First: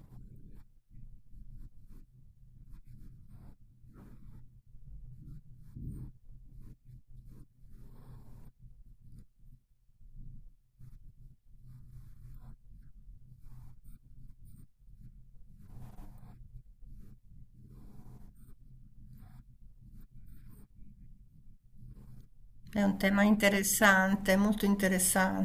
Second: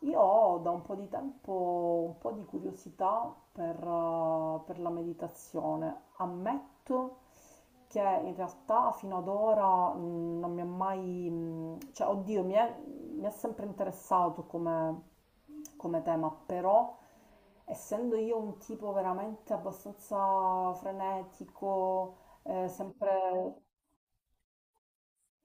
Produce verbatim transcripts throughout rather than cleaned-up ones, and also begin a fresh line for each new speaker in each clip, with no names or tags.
Io ho da un po' di tempo un po' di curiosità per, eh, per la meditazione. Ammetto che in realtà fino ad ora mh, non mi ha mai, mh, cioè oddio, mi è, mi è sempre interessato come, come tema, però essendo io un tipo veramente abbastanza frenetico, eh,
È un tema
sempre
interessante, molto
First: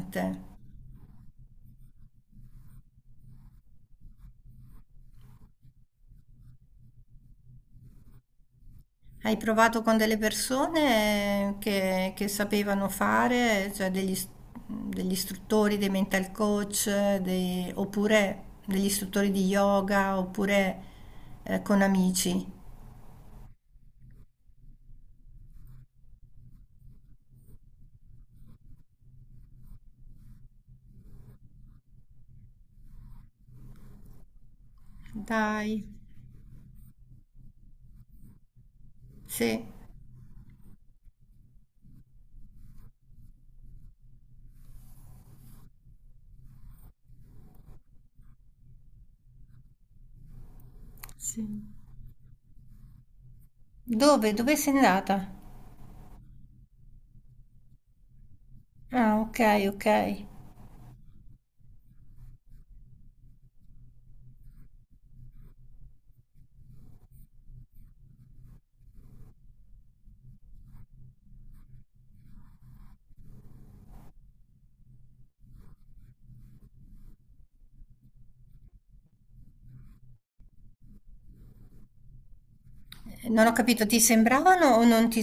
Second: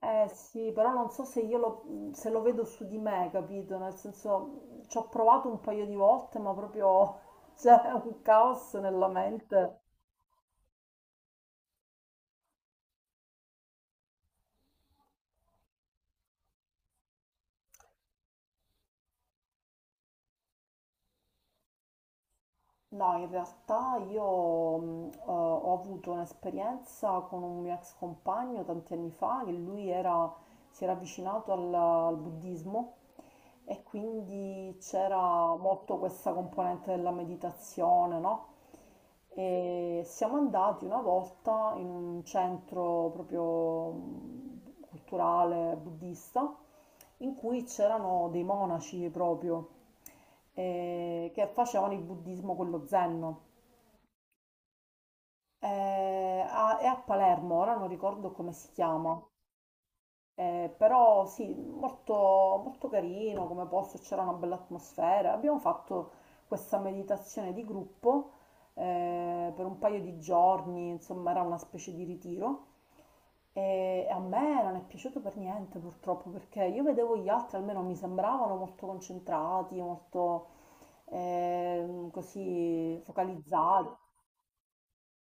eh sì, però non so se io lo, se lo vedo su di me, capito? Nel senso, ci ho provato un paio di volte, ma proprio c'è un caos nella
Hai
mente.
provato con delle persone che, che sapevano fare, cioè degli, is- degli istruttori, dei mental coach, dei- oppure degli istruttori di yoga, oppure eh, con amici.
No, in realtà io mh, eh, ho avuto un'esperienza con un mio ex compagno tanti anni fa, che lui era- si era avvicinato al, al buddismo e quindi c'era
Dai,
molto questa componente della meditazione, no?
sì.
E siamo andati una volta in un centro proprio mh, culturale buddista in cui c'erano dei monaci proprio eh,
Sì.
che facevano il buddismo, quello zen.
Dove? Dove sei andata?
Eh, a- è a Palermo, ora non ricordo come si
Ah,
chiama.
ok, ok.
Eh, però sì, molto, molto carino come posto, c'era una bella atmosfera. Abbiamo fatto questa meditazione di gruppo eh, per un paio di giorni, insomma era una specie di ritiro. E a me non è piaciuto per niente purtroppo perché io vedevo gli altri, almeno mi sembravano molto concentrati, molto ehm, così
Non ho capito,
focalizzati.
ti sembravano o non ti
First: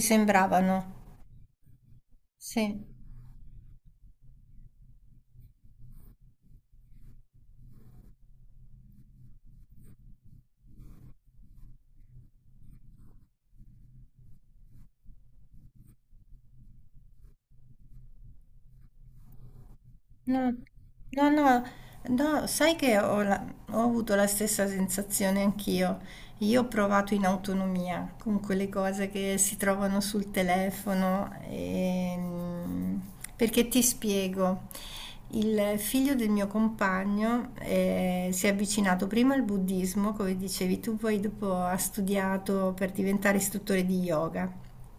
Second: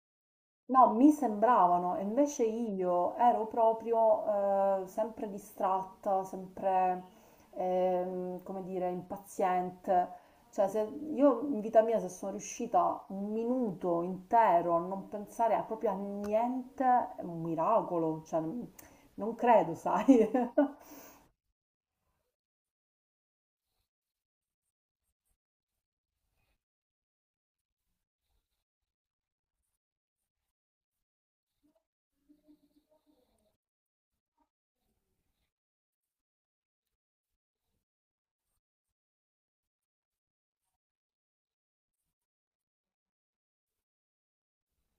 No,
sembravano?
mi sembravano, e invece
Sì.
io ero proprio eh, sempre distratta, sempre, ehm, come dire, impaziente. Cioè, se- io in vita mia se sono riuscita un minuto intero a non pensare a- proprio a niente, è un miracolo, cioè, non credo, sai?
No, no, no, no, sai che ho, la- ho avuto la stessa sensazione anch'io. Io ho provato in autonomia con quelle cose che si trovano sul telefono. ehm, Perché ti spiego, il figlio del mio compagno eh, si è avvicinato prima al buddismo, come dicevi tu, poi dopo ha studiato per diventare istruttore di yoga.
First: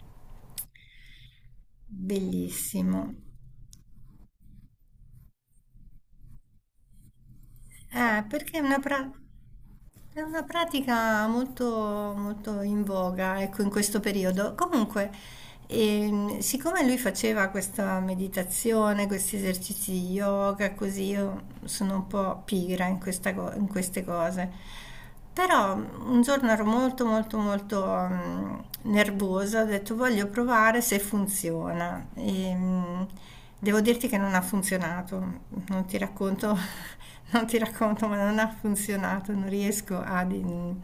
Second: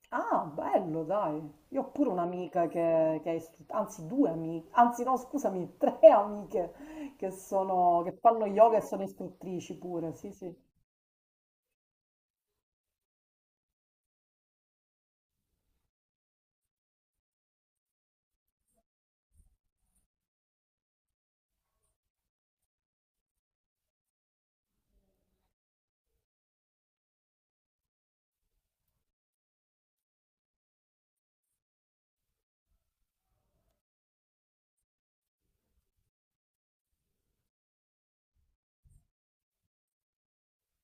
Ah, bello, dai. Io ho pure un'amica
Bellissimo.
che, che è istruttrice, anzi due amiche, anzi no, scusami, tre amiche che sono, che
Eh,
fanno
perché è
yoga
una,
e sono
pra-
istruttrici pure,
è
sì,
una
sì.
pratica molto, molto in voga, ecco, in questo periodo. Comunque, e siccome lui faceva questa meditazione, questi esercizi di yoga, così io sono un po' pigra in, questa co- in queste cose. Però mm, un giorno ero molto molto molto mm, nervosa, ho detto voglio provare se funziona. E, mm, devo dirti che non ha funzionato, non ti racconto, non ti racconto, ma non ha funzionato, non riesco ad, in-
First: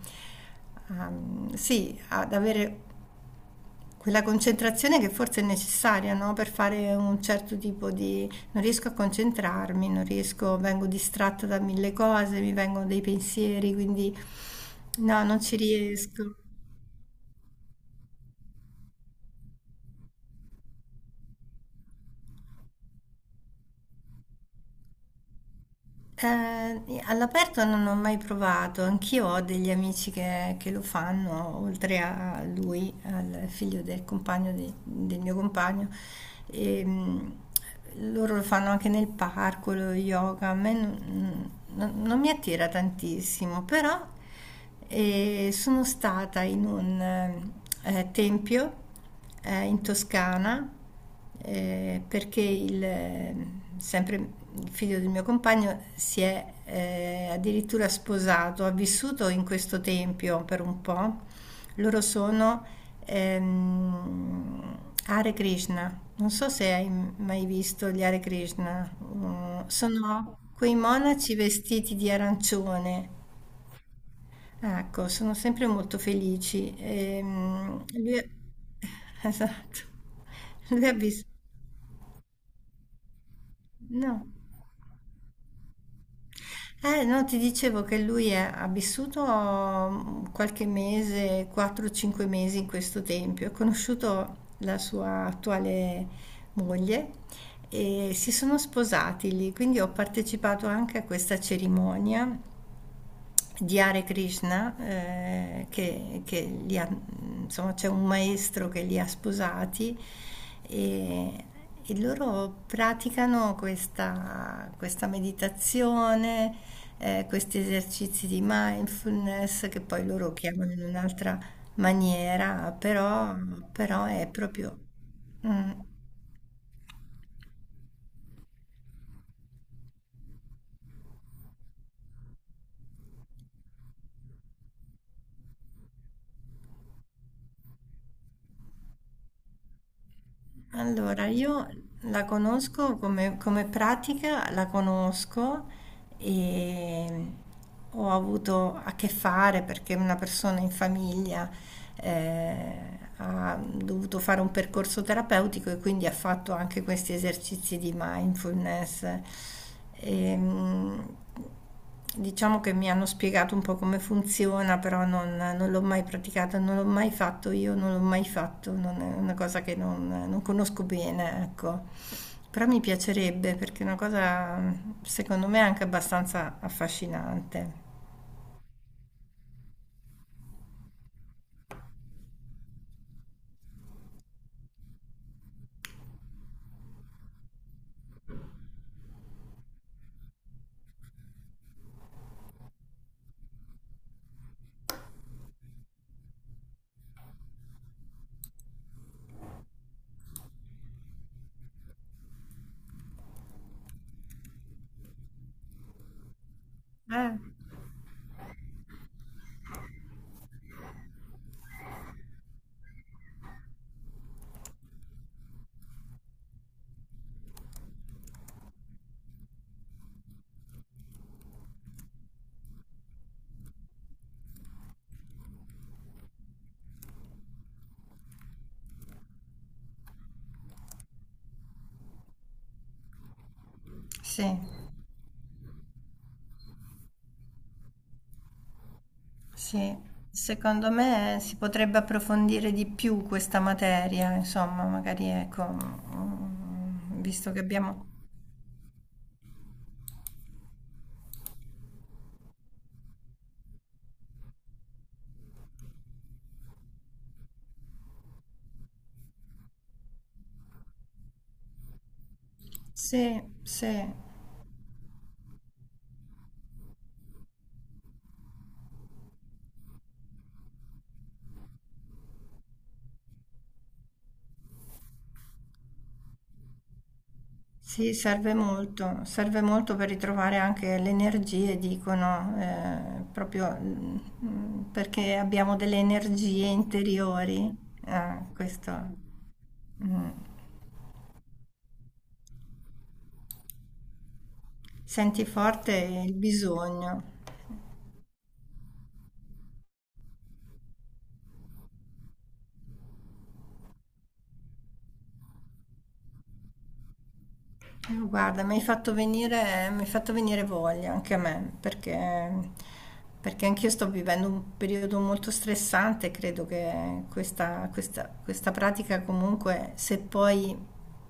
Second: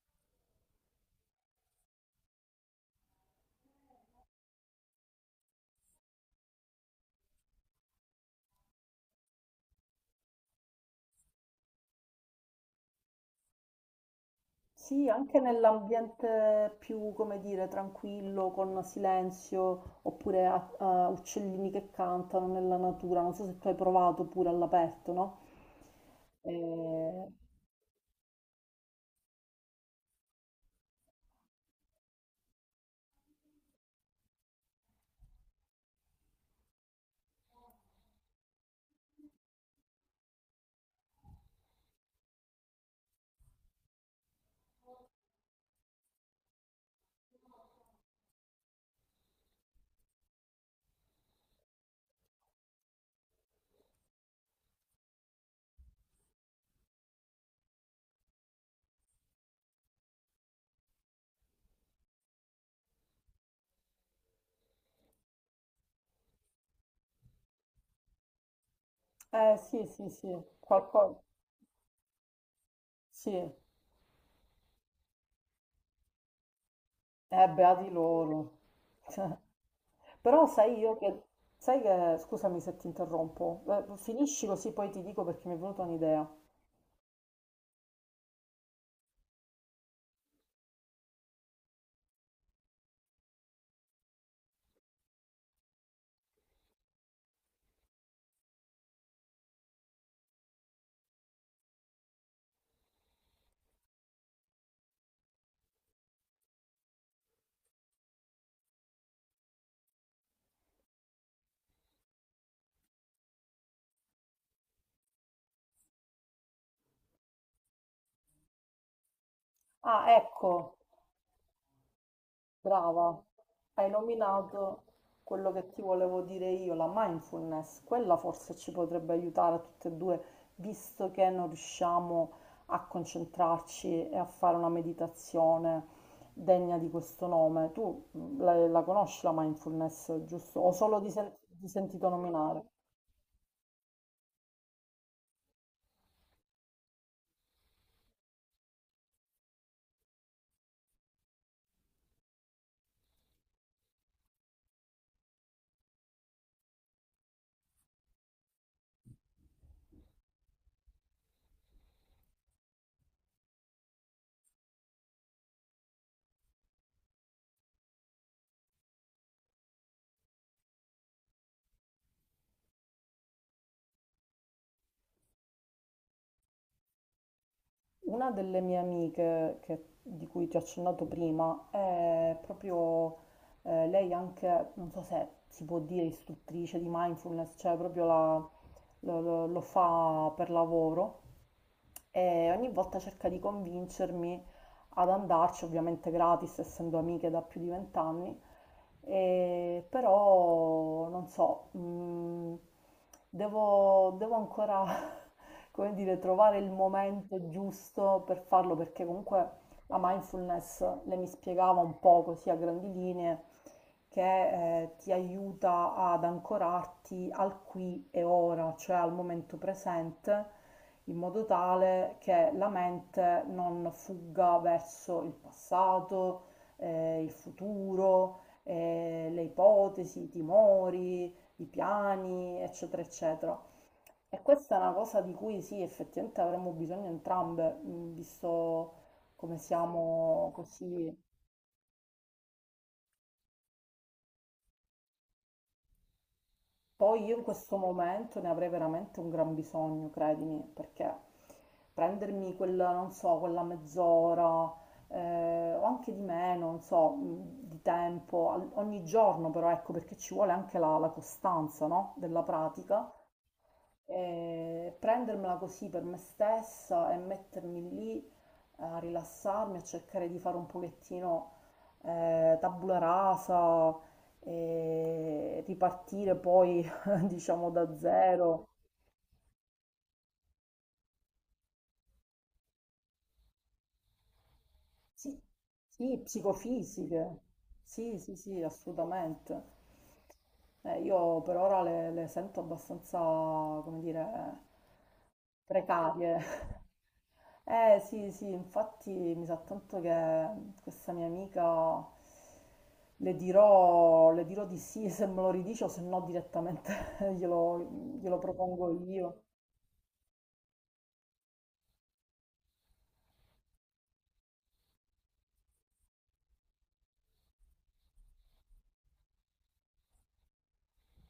a- mm, sì, ad avere quella concentrazione che forse è necessaria, no? Per fare un certo tipo di non riesco a concentrarmi, non riesco, vengo distratta da mille cose, mi vengono dei pensieri, quindi
Sì,
no,
anche
non ci riesco.
nell'ambiente più, come dire, tranquillo, con silenzio, oppure a- a uccellini che cantano nella natura. Non so se tu hai provato pure all'aperto, no?
Eh,
Eh,
all'aperto non ho mai provato, anch'io ho degli amici che, che lo fanno, oltre a lui, al figlio del compagno di- del mio compagno. E, mh, loro lo fanno anche nel parco, lo yoga, a me non, non- non mi attira tantissimo, però e sono stata in un eh, eh, tempio eh, in Toscana eh, perché il, eh, sempre il figlio del mio compagno si è eh, addirittura sposato, ha vissuto in questo tempio per un po'. Loro sono ehm, Hare Krishna. Non so se hai mai visto gli Hare Krishna.
eh,
Mm,
sì, sì, sì,
sono quei
qualcosa.
monaci vestiti di arancione.
Sì, eh,
Ecco, sono sempre molto felici. Ehm,
beati
lui è-
loro.
Esatto.
Però sai
Lui ha
io che,
vissuto
sai che, scusami se ti interrompo, eh,
No.
finisci così poi ti dico perché mi è venuta un'idea.
Eh, no, ti dicevo che lui è- ha vissuto mm, qualche mese, quattro cinque mesi in questo tempio. Ha conosciuto la sua attuale moglie e si sono sposati lì, quindi ho partecipato anche a questa cerimonia di Hare Krishna, eh, che, che li ha- insomma, c'è un maestro che li ha sposati e, e loro praticano questa, questa meditazione, eh, questi esercizi di mindfulness che poi
Ah,
loro chiamano
ecco,
in un'altra maniera,
brava,
però,
hai
però è proprio
nominato quello che
mm.
ti volevo dire io, la mindfulness. Quella forse ci potrebbe aiutare a tutte e due, visto che non riusciamo a concentrarci e a fare una meditazione degna di questo nome. Tu mm, la, la conosci la mindfulness, giusto? O solo di,
Allora,
sen- di
io
sentito
la
nominare?
conosco come, come pratica, la conosco e ho avuto a che fare perché una persona in famiglia eh, ha dovuto fare un percorso terapeutico e quindi ha fatto anche questi esercizi di mindfulness. Ehm, Diciamo che mi hanno spiegato un po' come funziona, però non non l'ho mai praticata, non l'ho mai fatto io, non l'ho mai fatto, non è una cosa che non, non conosco bene, ecco. Però mi piacerebbe perché è una cosa, secondo me, anche abbastanza affascinante.
Una delle mie amiche che- di cui ti ho accennato prima è proprio eh, lei anche, non so se si può dire istruttrice di mindfulness, cioè proprio la- lo, lo- lo fa per lavoro e ogni volta cerca di convincermi ad andarci, ovviamente gratis, essendo amiche da più di vent'anni, e però non so, mh, devo, devo ancora, come dire, trovare il
Eh,
momento giusto per farlo, perché comunque la mindfulness le mi spiegava un po' così a grandi linee, che eh, ti aiuta ad ancorarti al qui e ora, cioè al momento presente, in modo tale che la mente non fugga verso il passato, eh, il futuro, eh, le ipotesi, i timori, i piani, eccetera, eccetera. E
sì,
questa è una cosa di cui sì, effettivamente avremmo bisogno entrambe, mh, visto come
sì.
siamo
Secondo
così.
me si potrebbe approfondire di più questa materia, insomma, magari ecco, mm,
Poi io in
visto che
questo
abbiamo
momento ne avrei veramente un gran bisogno, credimi, perché prendermi quella, non so, quella mezz'ora, eh, o anche di meno, non so, mh, di tempo, al- ogni giorno però, ecco, perché ci vuole anche la, la costanza, no? Della pratica,
Sì, sì.
e prendermela così per me stessa e mettermi lì a rilassarmi, a cercare di fare un pochettino eh, tabula rasa e ripartire poi, diciamo, da
Sì, serve
zero.
molto, serve molto per ritrovare anche le energie, dicono, eh, proprio mm, mm, perché
Sì,
abbiamo delle
sì,
energie
psicofisiche,
interiori.
sì, sì,
Ah,
sì,
questo,
assolutamente.
mm.
Eh, io per ora le, le sento abbastanza, come dire,
Senti forte il
precarie.
bisogno.
Eh sì, sì, infatti mi sa tanto che questa mia amica le dirò, le dirò di sì se me lo ridice o se no direttamente glielo,
Eh,
glielo
Guarda, mi hai
propongo
fatto
io.
venire, mi hai fatto venire voglia anche a me, perché, perché anch'io sto vivendo un periodo molto stressante, credo che questa, questa- questa pratica comunque, se poi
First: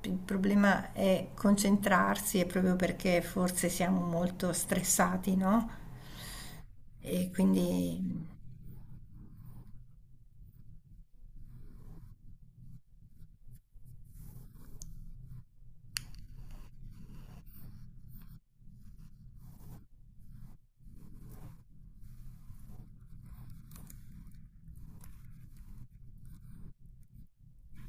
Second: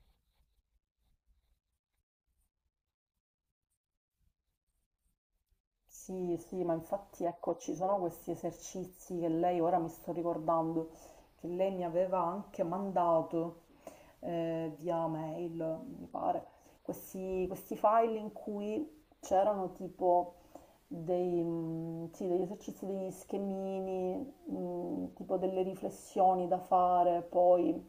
il problema è concentrarsi, è proprio perché forse siamo molto stressati, no?
Sì, sì, ma
E
infatti ecco,
quindi
ci sono questi esercizi che lei, ora mi sto ricordando, che lei mi aveva anche mandato eh, via mail, mi pare, questi, questi file in cui c'erano tipo dei, mm, sì, degli esercizi, degli schemini, mm, tipo delle riflessioni da fare, poi,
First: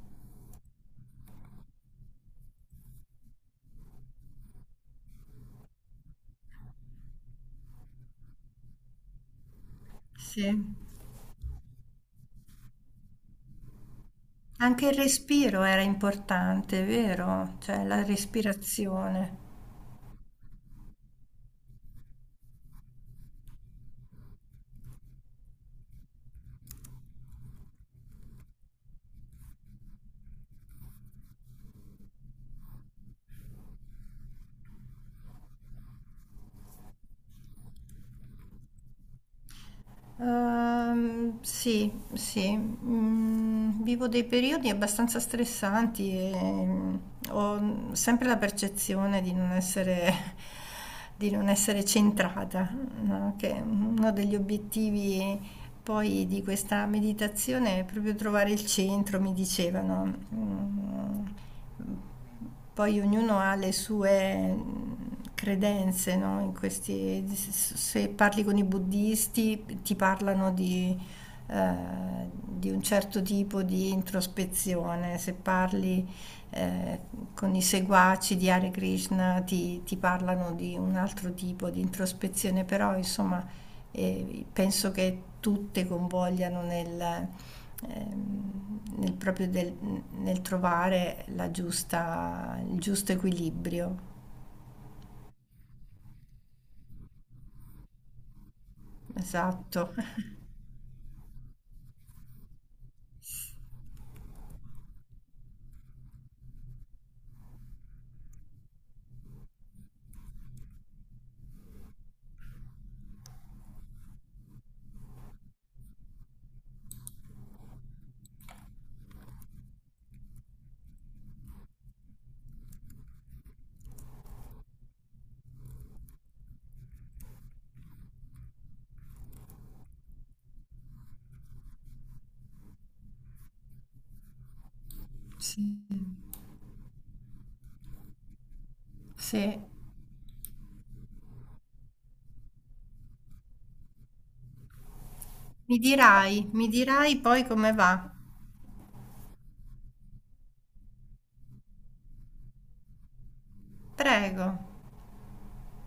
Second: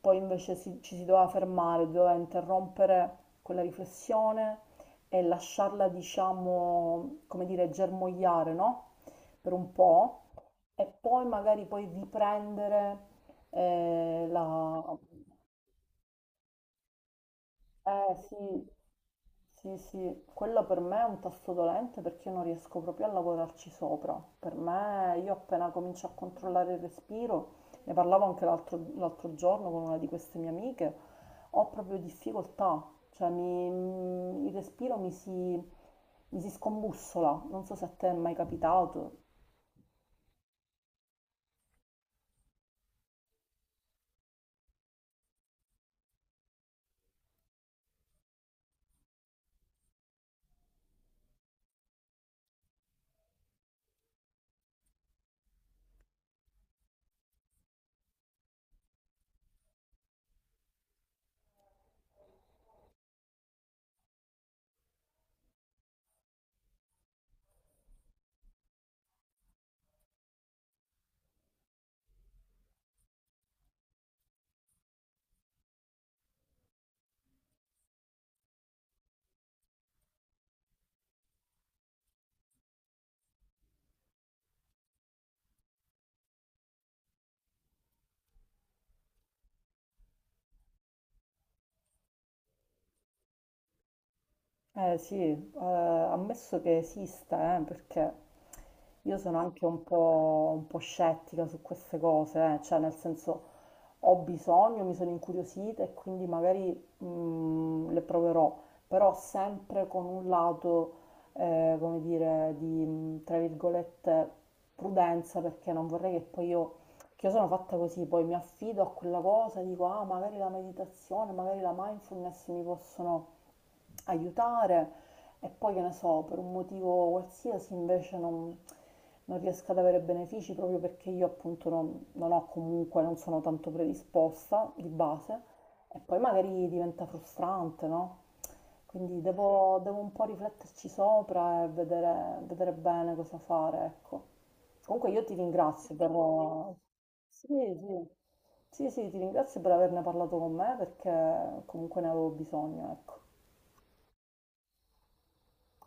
poi invece si- ci si doveva fermare, doveva interrompere quella riflessione e lasciarla, diciamo, come dire, germogliare, no? Per un po'
sì.
e poi magari poi riprendere eh, la,
Anche il respiro era importante, vero? Cioè la
eh sì,
respirazione.
sì, sì, quello per me è un tasto dolente perché io non riesco proprio a lavorarci sopra. Per me, io appena comincio a controllare il respiro, ne parlavo anche l'altro l'altro giorno con una di queste mie amiche, ho proprio difficoltà, cioè mi- mm, il respiro mi si, mi si scombussola, non so se a te è mai capitato.
Ehm, sì, sì, mm, vivo dei periodi abbastanza stressanti e mm, ho sempre la percezione di non essere, di non essere centrata, no? Che uno degli obiettivi poi di questa meditazione è proprio trovare il centro, mi dicevano. Mm, poi ognuno ha le sue mm, credenze, no? In questi- se parli con i buddisti ti parlano di, eh, di un certo tipo di introspezione, se parli eh, con i seguaci di Hare Krishna ti, ti parlano di un altro tipo di introspezione, però insomma eh, penso che tutte convogliano nel ehm, nel proprio del- nel trovare la giusta, il giusto equilibrio.
Eh sì, eh, ammesso che esista, eh, perché io sono anche un
Esatto.
po', un po' scettica su queste cose, eh, cioè nel senso ho bisogno, mi sono incuriosita e quindi magari mm, le proverò, però sempre con un lato, eh, come dire, di, mm, tra virgolette, prudenza, perché non vorrei che poi io, che io sono fatta così, poi mi affido a quella cosa, dico, ah, magari la meditazione, magari la mindfulness mi possono aiutare e poi che ne so, per un motivo qualsiasi invece non, non riesco ad avere benefici proprio perché io appunto non, non ho comunque, non sono tanto predisposta di base
Sì.
e poi magari diventa frustrante, no? Quindi
Sì.
devo, devo un po' rifletterci sopra e vedere, vedere bene cosa fare, ecco. Comunque io ti
Mi
ringrazio per...
dirai, mi dirai
Sì,
poi come
sì.
va.
Sì, sì, ti ringrazio per averne parlato con me perché comunque ne avevo bisogno, ecco.
Prego.